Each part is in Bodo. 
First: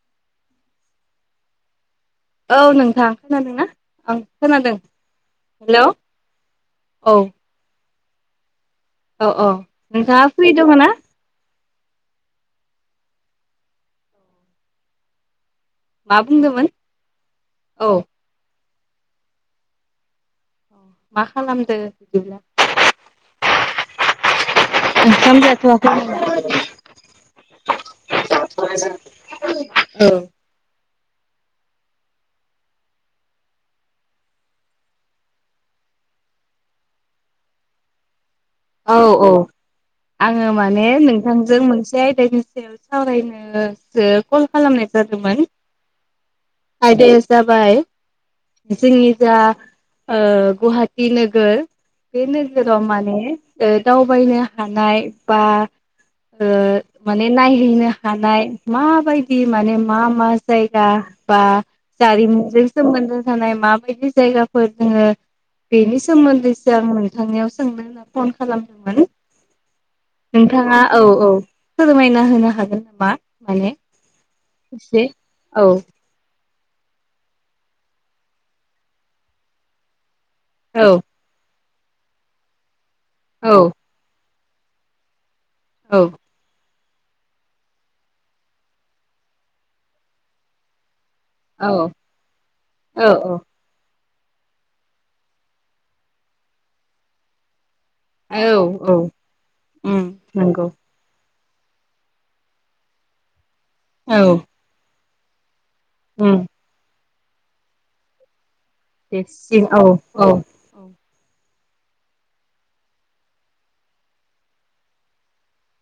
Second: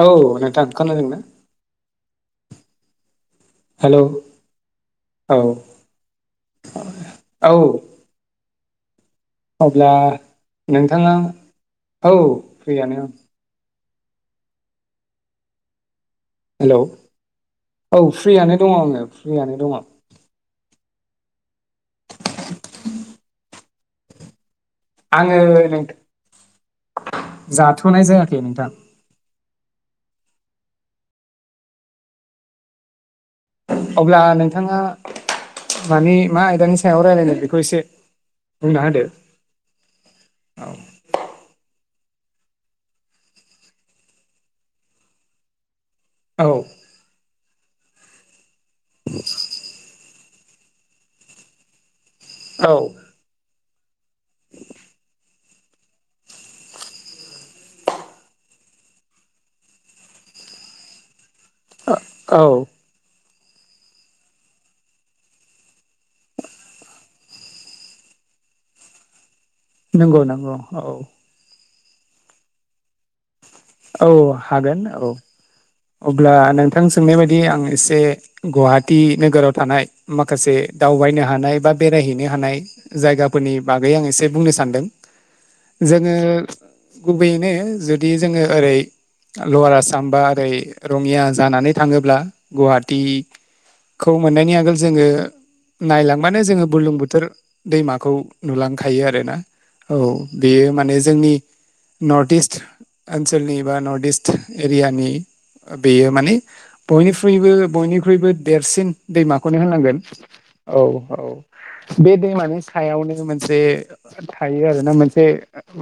औ नोंथां खोनादों ना? औ नोंथां खोनादोंना हेलौ ओं खोनादों औ हेल' औ औ औ औ अब्ला नोंथाङा फ्रि दङ ना नोंथाङा औ फ्रियानो मा बुंदोंमोन हेलौ औ फ्रियानो दङ आङो फ्रियनो दङ औ मा खालामदो बिदिब्ला आङो ओंखाम नों जाथ'वाखै नामा जाथ'नाय जायाखै नोंथां जाथ'वाखै जों औ अब्ला नोंथाङा मानि मा आयदानि सायाव रायजलायनो बेखौ एसे बुंना औ होदो औ आङो माने नोंथांजों मोनसे आयदानि सायाव सावरायनोसो कल खालामनाय जादोंमोन औ । आयदाया जाबाय जोंनि जा ओ गुवाहाटि नोगोर बे औ नोगोराव माने ओ दावबायनो हानाय बा ओ माने नायहैनो हानाय माबायदि माने मा मा जायगा बा औ औ जारिमिनजों सोमोन्दो थानाय माबायदि जायगाफोर दङो बेनि सोमोन्दैसो आं नोंथांनियाव सोंनो होना फन खालामदोंमोन नंगौ नंगौ नोंथाङा औ औ फोरमायना होनो हागोन नामा? माने औ हागोन एसे औ। औ अब्ला नोंथां सोंनाय बायदि आं एसे गुवाहाटि नोगोराव थानाय माखासे औ दावबायनो हानाय बा बेरायहैनो हानाय औ जायगाफोरनि बागै आं एसे बुंनो सानदों औ जोङो गुबैयैनो जुदि जोङो ओरै लवार आसाम बा ओरै रङिया जानानै थाङोब्ला गुवाहाटि औ खौ मोननायनि आगोल जोङो नायलांबानो जोङो बुर्लुंबुथुर दैमाखौ औ नुलांखायो औ आरो ना औ उम नंगौ बेयो माने जोंनि नर्थ इस्ट ओनसोलनि बा नर्थ औ इस्ट इरियानि बेयो माने उम बयनिख्रुइबो बयनिख्रुइबो देरसिन दे दैमाखौनो सिं औ होननांगोन औ औ बे दैमानि सायावनो मोनसे थायो आरो ना मोनसे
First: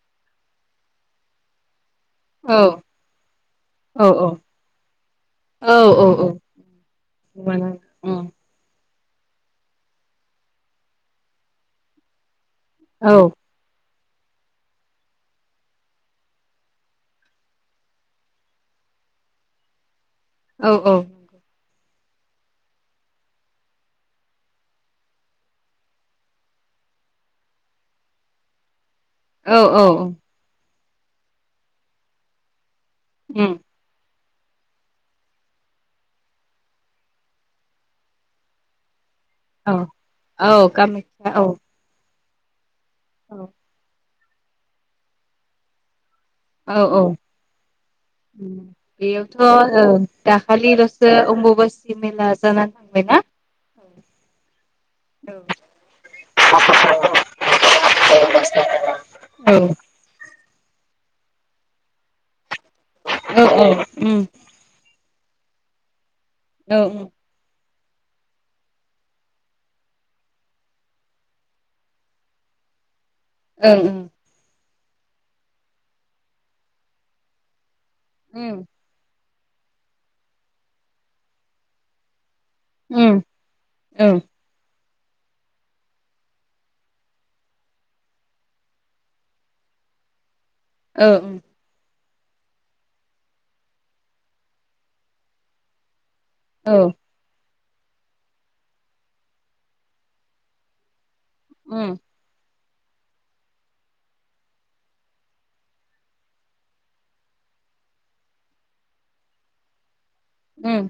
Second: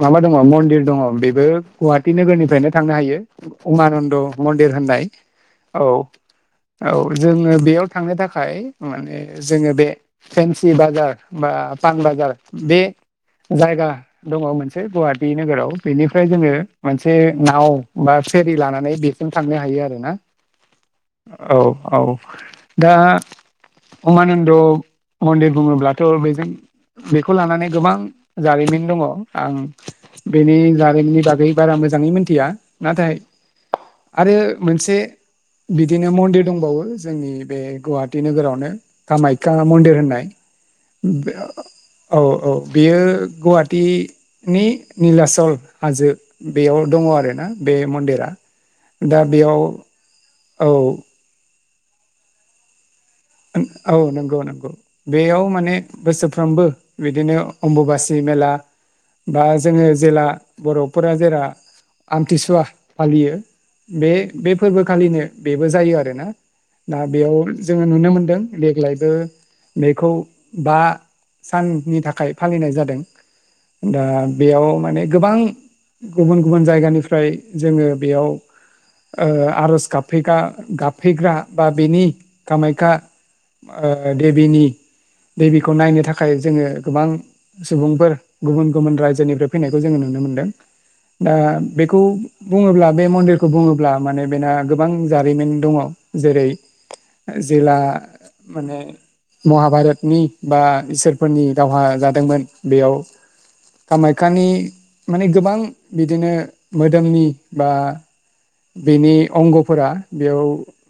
माबा दं मनदि दिर दङो बेबो गुवाहाटी औ नोगोरनिफ्रायनो थांनो हायो औ उमानन्द मन्दिर होननाय औ औ जों बेयाव थांनो औ थाखाय माने जोङो बे फेनसि बाजार बा पान बाजार बेह औ जायगा दङो मोनसे गुवाहाटि नोगोराव बेनिफ्राय जों मोनसे नाव बा फेरि लानानै बे थांनो हायो आरो ना औ औ औ दा उमानोन्द मन्दिर बुङोबाथ' बेजों बेखौ लानानै गोबां जारिमिन दङो आं औ औ बेनि जारिमिननि बागै बारा मोजाङै मिथिया नाथाय उम आरो मोनसे बिदिनो मन्दिर दंबावो जोंनि बे गुवाहाटि नोगोरावनो कामायख्या औ मन्दिर होननाय औ कामाख्या औ औ औ बेयो औ गुवाहाटि नि निलाचल हाजो ओ औ बेयाव औ दं आरो ना बे मन्दिरा उम दा बेयावथ बेयाव ओ औ दाखालिल'सो अम्बुबासि मेला जानानै थांबायना? औ नंगौ नंगौ औ बेयाव माने बोसोरफ्रोमबो बिदिनो अम्बुबासि मेला बा औ जोङो जेला बर'फोरा जेरा आमथिसुवा फालियो औ औ बे उम बे फोरबो खालिनो बेबो जायो आरो ना औ दा उम बेयाव जों नुनो मोन दों देग्लायबो बेखौ बा साननि थाखाय फालिनाय जादों ओं दा ओं बेयाव मानि गोबां गुबुन गुबुन जायगानिफ्राय जोङो बेयाव ओ आर'ज गाबफैगा गाबफैग्रा बा बेनि कामाख्या उम ओ उम देबिनि [inaudible] देबिखौ नायनो थाखाय जोङो गोबां सुबुंफोर गुबुन गुबुन रायजोनिफ्राय फैनायखौ जोङो नुनो मोनदों औ उम दा बेखौ बुङोब्ला बे मन्दिरखौ बुङोब्ला माने बेना गोबां जारिमिन दङो जेरै औ ओ जेला मानि महाभारतनि बा इसोरफोरनि दावहा उम जादोंमोन बेयाव कामाख्यानि मानि गोबां बिदिनो मोदोमनि बा बेनि अंगफोरा बेयाव उम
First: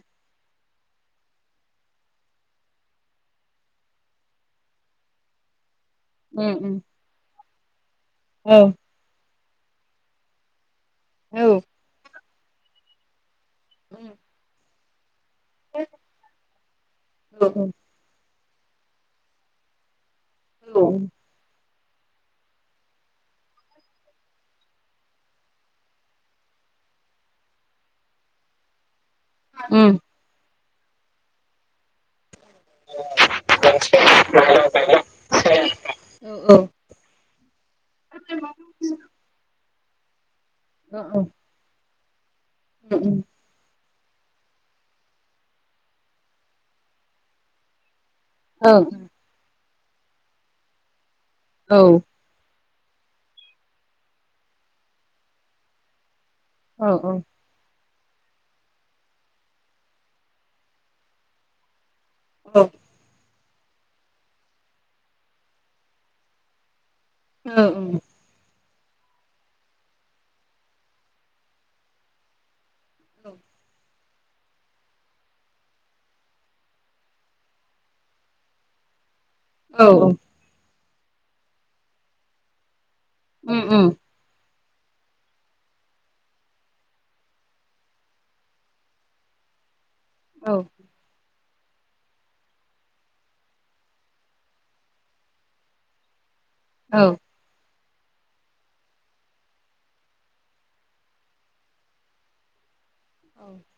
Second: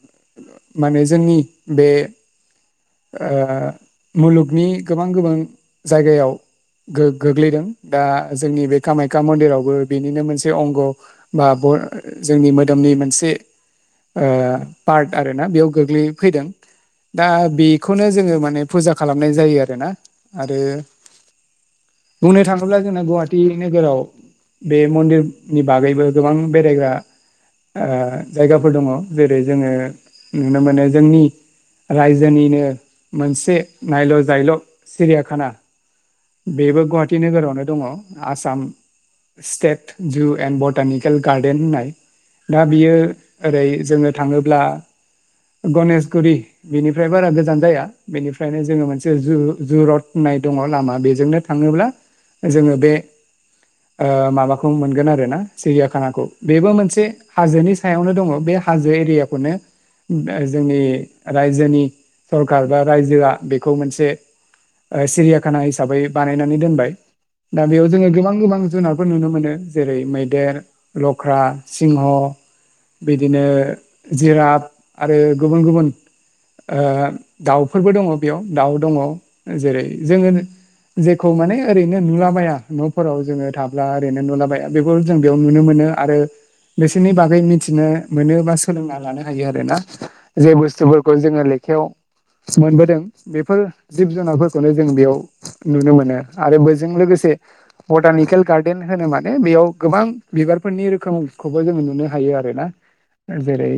माने जोंनि बे ओ मुलुगनि गोबां गोबां जायगायाव उम उम गो गोग्लैदों दा औ जोंनि बे कामाख्या मन्दिरावबो बेनिनो मोनसे अंग ओ औ बा बो जोंनि मोदोमनि मोनसे उम पार्ट आरो ना बेयाव गोग्लै फैदों दा औ बे उम बेखौनो जोङो माने फुजा खालामनाय जायो आरोना आरो औ बुंनो थाङोब्ला जोंना गुवाहाटि नोगोराव बे मन्दिरनि बागैबो गोबां बेरायग्रा जायगाफोर ओ दङो जेरै जोङो औ नुनो मोनो जोंनि रायजोनिनो मोनसे नायल' जायल' सिरियाकाना बेबो गुवाहाटी नोगोरावनो दङ आसाम स्टेट जु एणड औ बटानिकेल गार्डेन होननाय दा बियो उम ओरै जोङो थाङोब्ला गनेशगुरि बिनिफ्राय बारा गोजान जाया बेनिफ्रायनो औ जोङो मोनसे ज जुरतनाय दङ लामा बेजोंनो थाङोब्ला औ जोङो बे माबाखौ मोनगोन आरोोना सिरियााखानाखौ बेबो मोनसे हाजोनि सायावनो दङ बे हाजो एरियाखौनो जोंनि रायजोनि सरखारार बा रायजोआ बेखौ मोनसे सिरियााखाना हिसाबै बानायनानै दोनबाय दा बेयाव जोङो गोबां गोबां जिब जुनारफोर नुनो मोनो जेरै मैदेर लख्रा सिंह बिदिनो जिराद आरो गुबुन गुबुन ओ दाउफोरबो दङ बेयाव दाउ दङ औ जेरै औ जोङो जेखौ माने ओरैनो नुलाबाया न'फोराव जोङो उम थाब्ला उम ओरैनो नुलाबायाया बेखौ जों बेयाव नुनो मोनो आरो बिसोरनि बागै मिथिनो मोनोबा सोलोंना लानो हायो आरो ना जे औ बुस्थुफोरखौ जोङो लेखायाव मोनबोदों बेफोर जिब जुनारफोरखौनो जों बेयाव नुनो मोनो आरो बजों औ लोगोसे बटानिकेल गार्देन होनो माने बेयाव गोबां बिबारफोरनि रोखोमखौबो जोङो नुनो हायो आरो ना जेरै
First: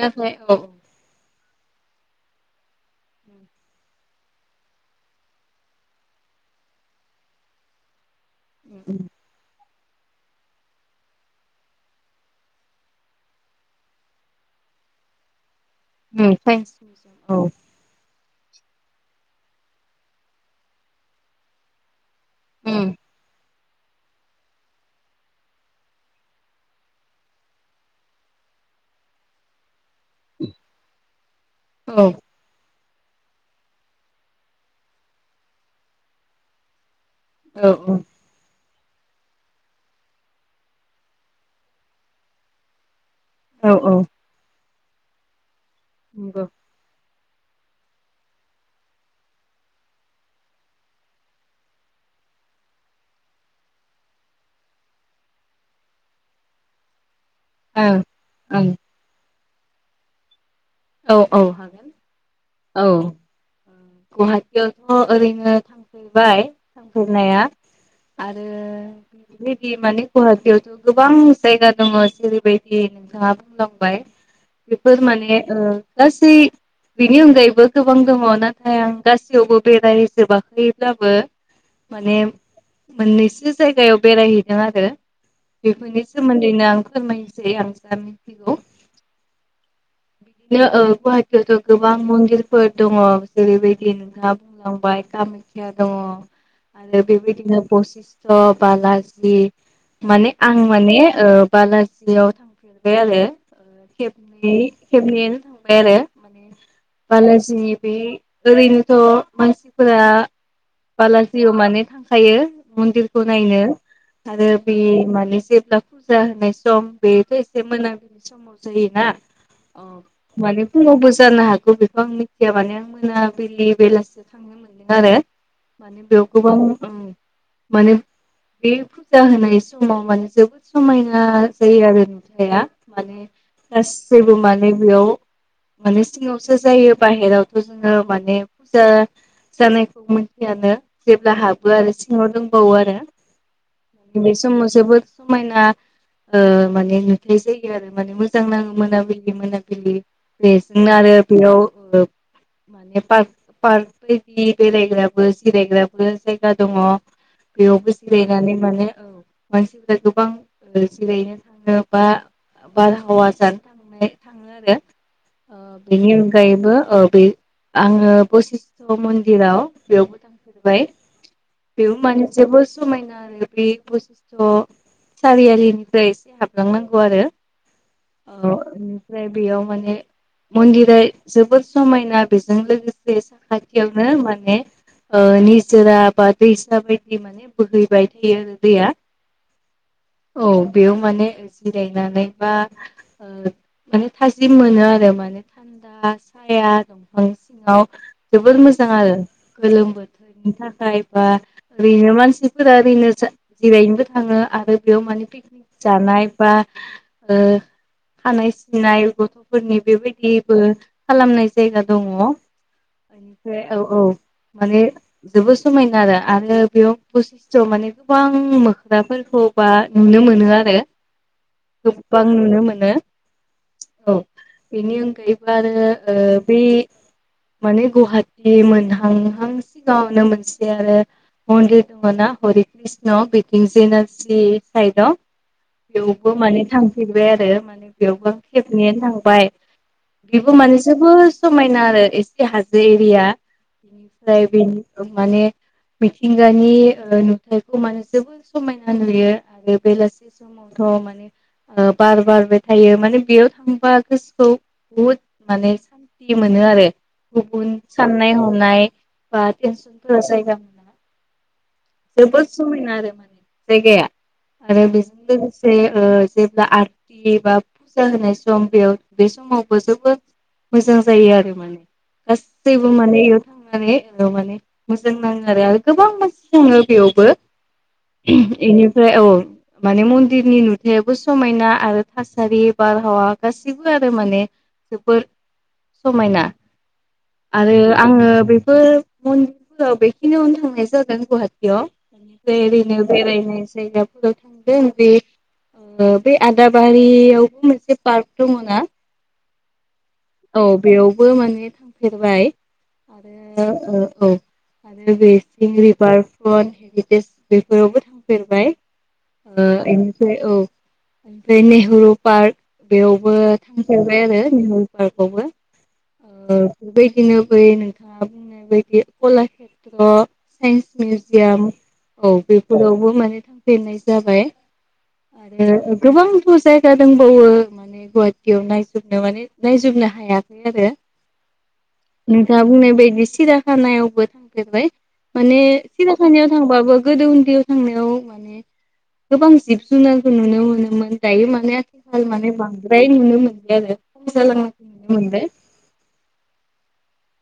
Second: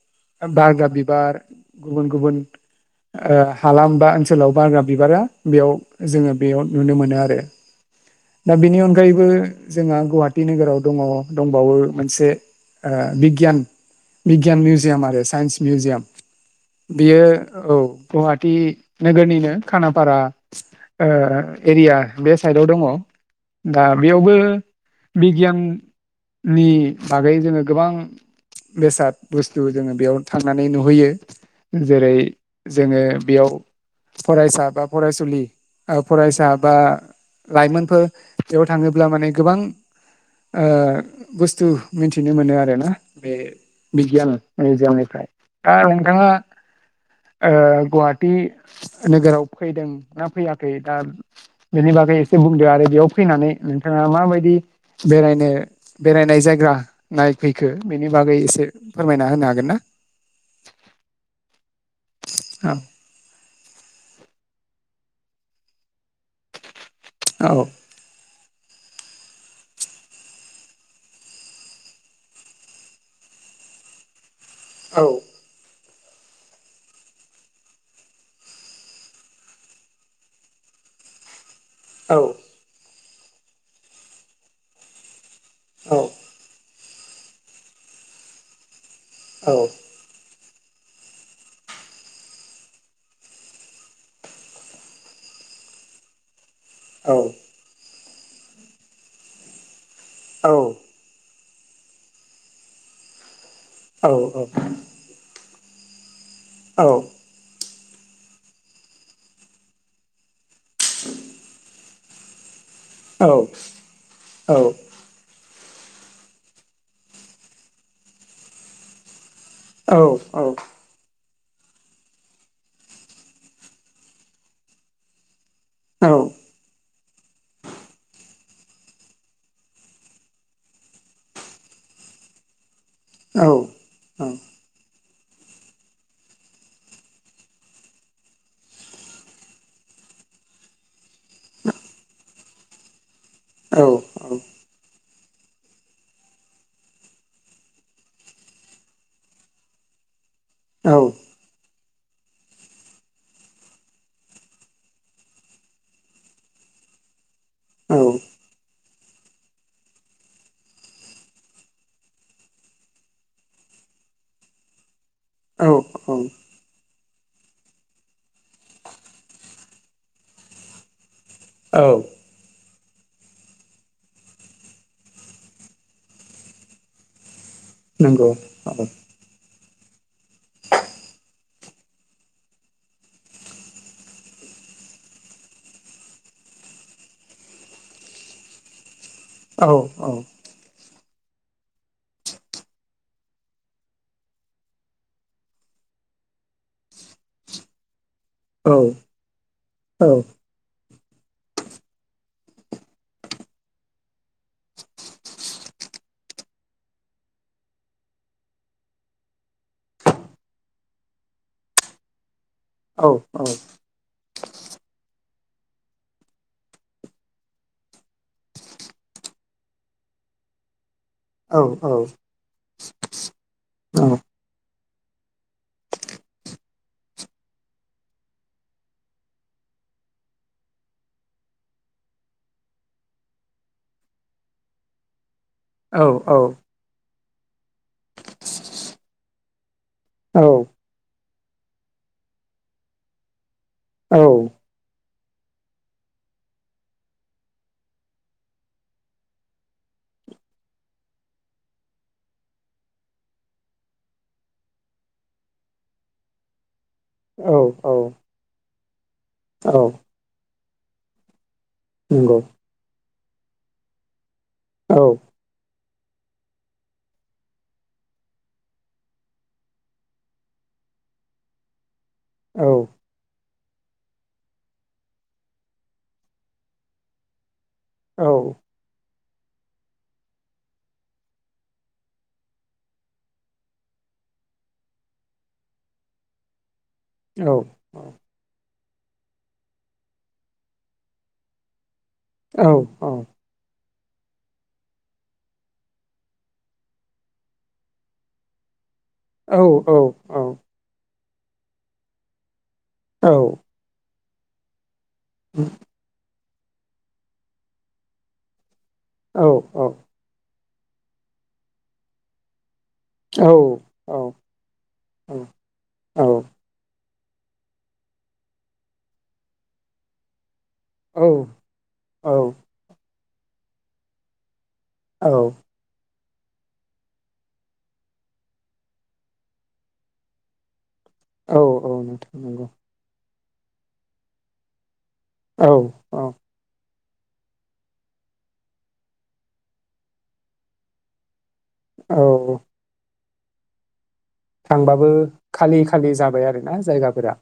नाथाय औ बारगा बिबार गुबुन गुबुन हालाम बा ओनसोलाव बारग्रा बिबारा बेयाव जोङो बेयाव नुनो मोनो आरो [inaudible] दा बेनि अनगायैबो जोंहा गुवाहाटिी नोगोराव दङ दंबावो मोनसे बिगियान बिगियान म्यउजियाम आरो सायनस [unintelligible] बियो औ गुवाहाटि नोगोरनिनो खानाफारा एरिया बे साइडआव दङ उम दा बेयावबो बिगियान नि बागै जोङो गोबां बेसाद बुस्थु जोङो बेयाव थांनानै नुहैयो औ जेरै जोङो बेयाव फरायसा बा फरायसुलि फरायसा बा औ लाायमनफोर औ बेयाव थाङोब्ला माने गोबां बुस्थु मिथिनो मोनो आरो ना बे औ औ बिगियान मिउजियामनिफ्राय दा नोंथाङा [inaudible] गुवाहाटि नोगोराव फैदों ना फैयाखै दा बेनि बागै एसे बुंद आरो बेयाव फैनानै नोंथाङा माबायदि बेरायनो बेरायनाय जायग्रा नायफैखो बेनि बागै एसे फोरमायना होनो हागोन ना औ औ हागोन औ गुवाहाटियावथ' ओरैनो थां थांनाफैबाय औ थांफैनाया आरो बेबायदि माने गुवाहाटियावथ' गोबां जायगा दङ जेरैबायदि नोंथाङा बुंनांगौ बेफोर औ माने ओ गासै बिनि अनगायैबो गोबां दङ नाथाय आं गासैयावबो बेरायजोबाखैब्लाबो माने मोननैसो जायगायाव बेरायहैदों आरो बेफोरनि सोमोन्दैनो आं फोरमायनोसै आं जा मिथिगौ औ बिदिनो गुवाहाटियावथ' गोबां मन्दिरफोर दङ जेरैबायदि नोंहा बुंलांबाय कामाख्या दङ आरो बेबायदिनो पसिस्थ' बालाजि माने आं माने बालाजियाव थांफेरबाय आरो खेबनै। [unintelligible] थांबाय आरो बालाजिनि बे ओरैनोथ' मानसिफोरा बालाजियाव माने थांखायो। मन्दिरखौ नायनो आरो बे माने जे ब्ला फुजा होनाय सम बेथ' एसे [unintelligible] समाव जायोना। औ माने फुङावबो जानो हागौ बेखौ आं मिथिया माने आं मोनाबलि बेलासि थांनो [inaudible] माने बेयाव गोबां ओम माने बे फुजा होनाय समाव माने जोबोद समायना जायो आरो नुथाया। माने गासैबो माने बेयाव माने सिङावसो जायो बाहेरावथ' जोङो माने फुजा जानायखौ मिथियानो। जेब्ला हाबो आरो सिङाव दंबावो आरो बे समाव जोबोद समायना ओ माने नुथाय जायो आरो माने मोजां नाङो मोना बिलि मोनाबिलि बेजोंनो आरो बेयाव ओ ने पार्क पार्क बायदि बेरायग्राबो जिरायग्राबो जायगा दङ। बेयावबो जिरायनानै माने औ मानसिफोरा गोबां जिरायनो थांङो बा बारहावा जा [inaudible] थाङो आरो औ ओ बेनि अनगायैबो ओ बे आङो बसिस्थ' मन्दिराव बेयावबो [inaudible] औ बेयाव माने जेबो समायना आरो बे बसिस्थ' सारियालिनिफ्राय एसे हाबलांनांगौ आरो। औ ओनिफ्राय बेयाव माने मन्दिरा जोबोद समायना बेजों लोगोसे साखाथियावनो माने ओ निजोरा बा दैसा बायदि माने बोहैबाय थायो आरो दैया। औ औ। बेयाव माने जिरायनानै बा ओ माने थाजिम मोनो आरो माने थान्दा साया दंफां सिङाव जोबोर औ मोजां आरो गोलोम औ बोथोरनि थाखाय। बा ओरैनो मानसिफोरा ओरैनो जा जिरायनोबो थाङो आरो बेयाव मान पिकनिक जाना नाय बा ओ खानाय सिननाय गथ'फोरनि बेबायदिबो खालामनाय जायगा दङ। औ [inaudible] फ्राय औ औ माने जोबो समायना आरो आरो बेयाव बसिस्थ' माने गोबां मोख्राफोरखौबा नुनो मोनो आरो। औ औ गोबां नुनो मोनो औ। बिनि अनगायैबो आरो ओ बे माने गवाहाटि मोनहांहां सिगाङावनो मोनसे आरो मन्दिर दङ ना हरि कृष्ण बिथिं जि एन आर सि साइदआव बेयावबो नंगौ माने औ थांफेरबाय आरो माने बेयावबो आं खेबनैनोआनो थांबाय। औ बिबो माने जोबोर समायना आरो एसे हाजो एरिया। औ औ [unintelligible] बेनि माने मिथिंगानि ओ नुथायखौ माने जोबोद समायना नुयो आरो बेलासि सम थ' माने बार बारबाय थायो माने बेयाव थांबा गोसोखौ बहुद माने सान्थि मोनो आरो। गुबुन साननाय हनाय बा टेनसनफोरा जायगा मोना। जोबोद समायना आरो माने जायगाया आरो बेजों औ लोगोसे ओ जेब्ला आरथि बा फुजा होनाय सम बेयाव बे समावबो जोबोद मोजां जायो आरो माने गासैबो माने इयाव थांनानै माने जों नाङो आरो गोबां मानसि थाङो बेयावबो इनिफ्राय औ। माने मन्दिरनि नुथायाबो समायना आरो थासारि बारहावा गाससिबो आरो माने। जोबोर समायना आरो आङो बेफोर म औ बेखिनियावनो थांनाय जादों गुवाहाटियाव बेनिफ्राय ओरैनो बेरायनाय जायगा [unintelligible] ओ बे आदाबारियावबो मोनसे पार्क दङ'ना औ औ औ बेयावबो माने थांफेरबाय आरो ओ औ आरो बेसिं रिभार फोर हेरिटेज बेफोरावबो थांफेरबाय औ ओ औ औ एनफ्राय औ ओमफ्राय नेहरु पार्क बेयावबो औ औ थांफेरबाय आरो औ औ बिदिनो बै नोंथाङा बुंनाय बायदि कलाक्षेत्र साइन्स मिउजियाम औ बेफोरावबो माने थांफेरनाय जाबाय औ आरो गोबांथ' जायगा दंबावो माने गुवाहाटियाव नायजोबनो माने नायजोबनो हायाखै आरो औ औ नोंथां नोंथाङा नंगौ बुंनाय बायदि सिरियाखानायावबो थांफेरबाय माने औ औ सिराखानायाव थांबाबो गोदो उन्दैयाव थांनायाव माने गोबां जिब जुनारखौ नुनो मोनोमोन दायो मान ने आथिखाल माने औ बांद्राय नुनो मोनला आरो। खम जालांनायखौ थांबाबो नुनो मोनबाय खालि खालि जाबाय आरोना जायगाफोरा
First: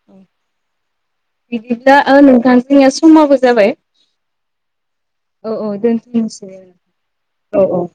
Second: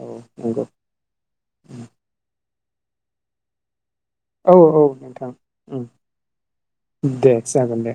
औ नंगौ। बिदिब्ला ओ नोंथां जोंनिया समाबो जाबाय। औ औ नोंथां औ औ उम, दोनथ'नोसै दे औ जागोन औ दे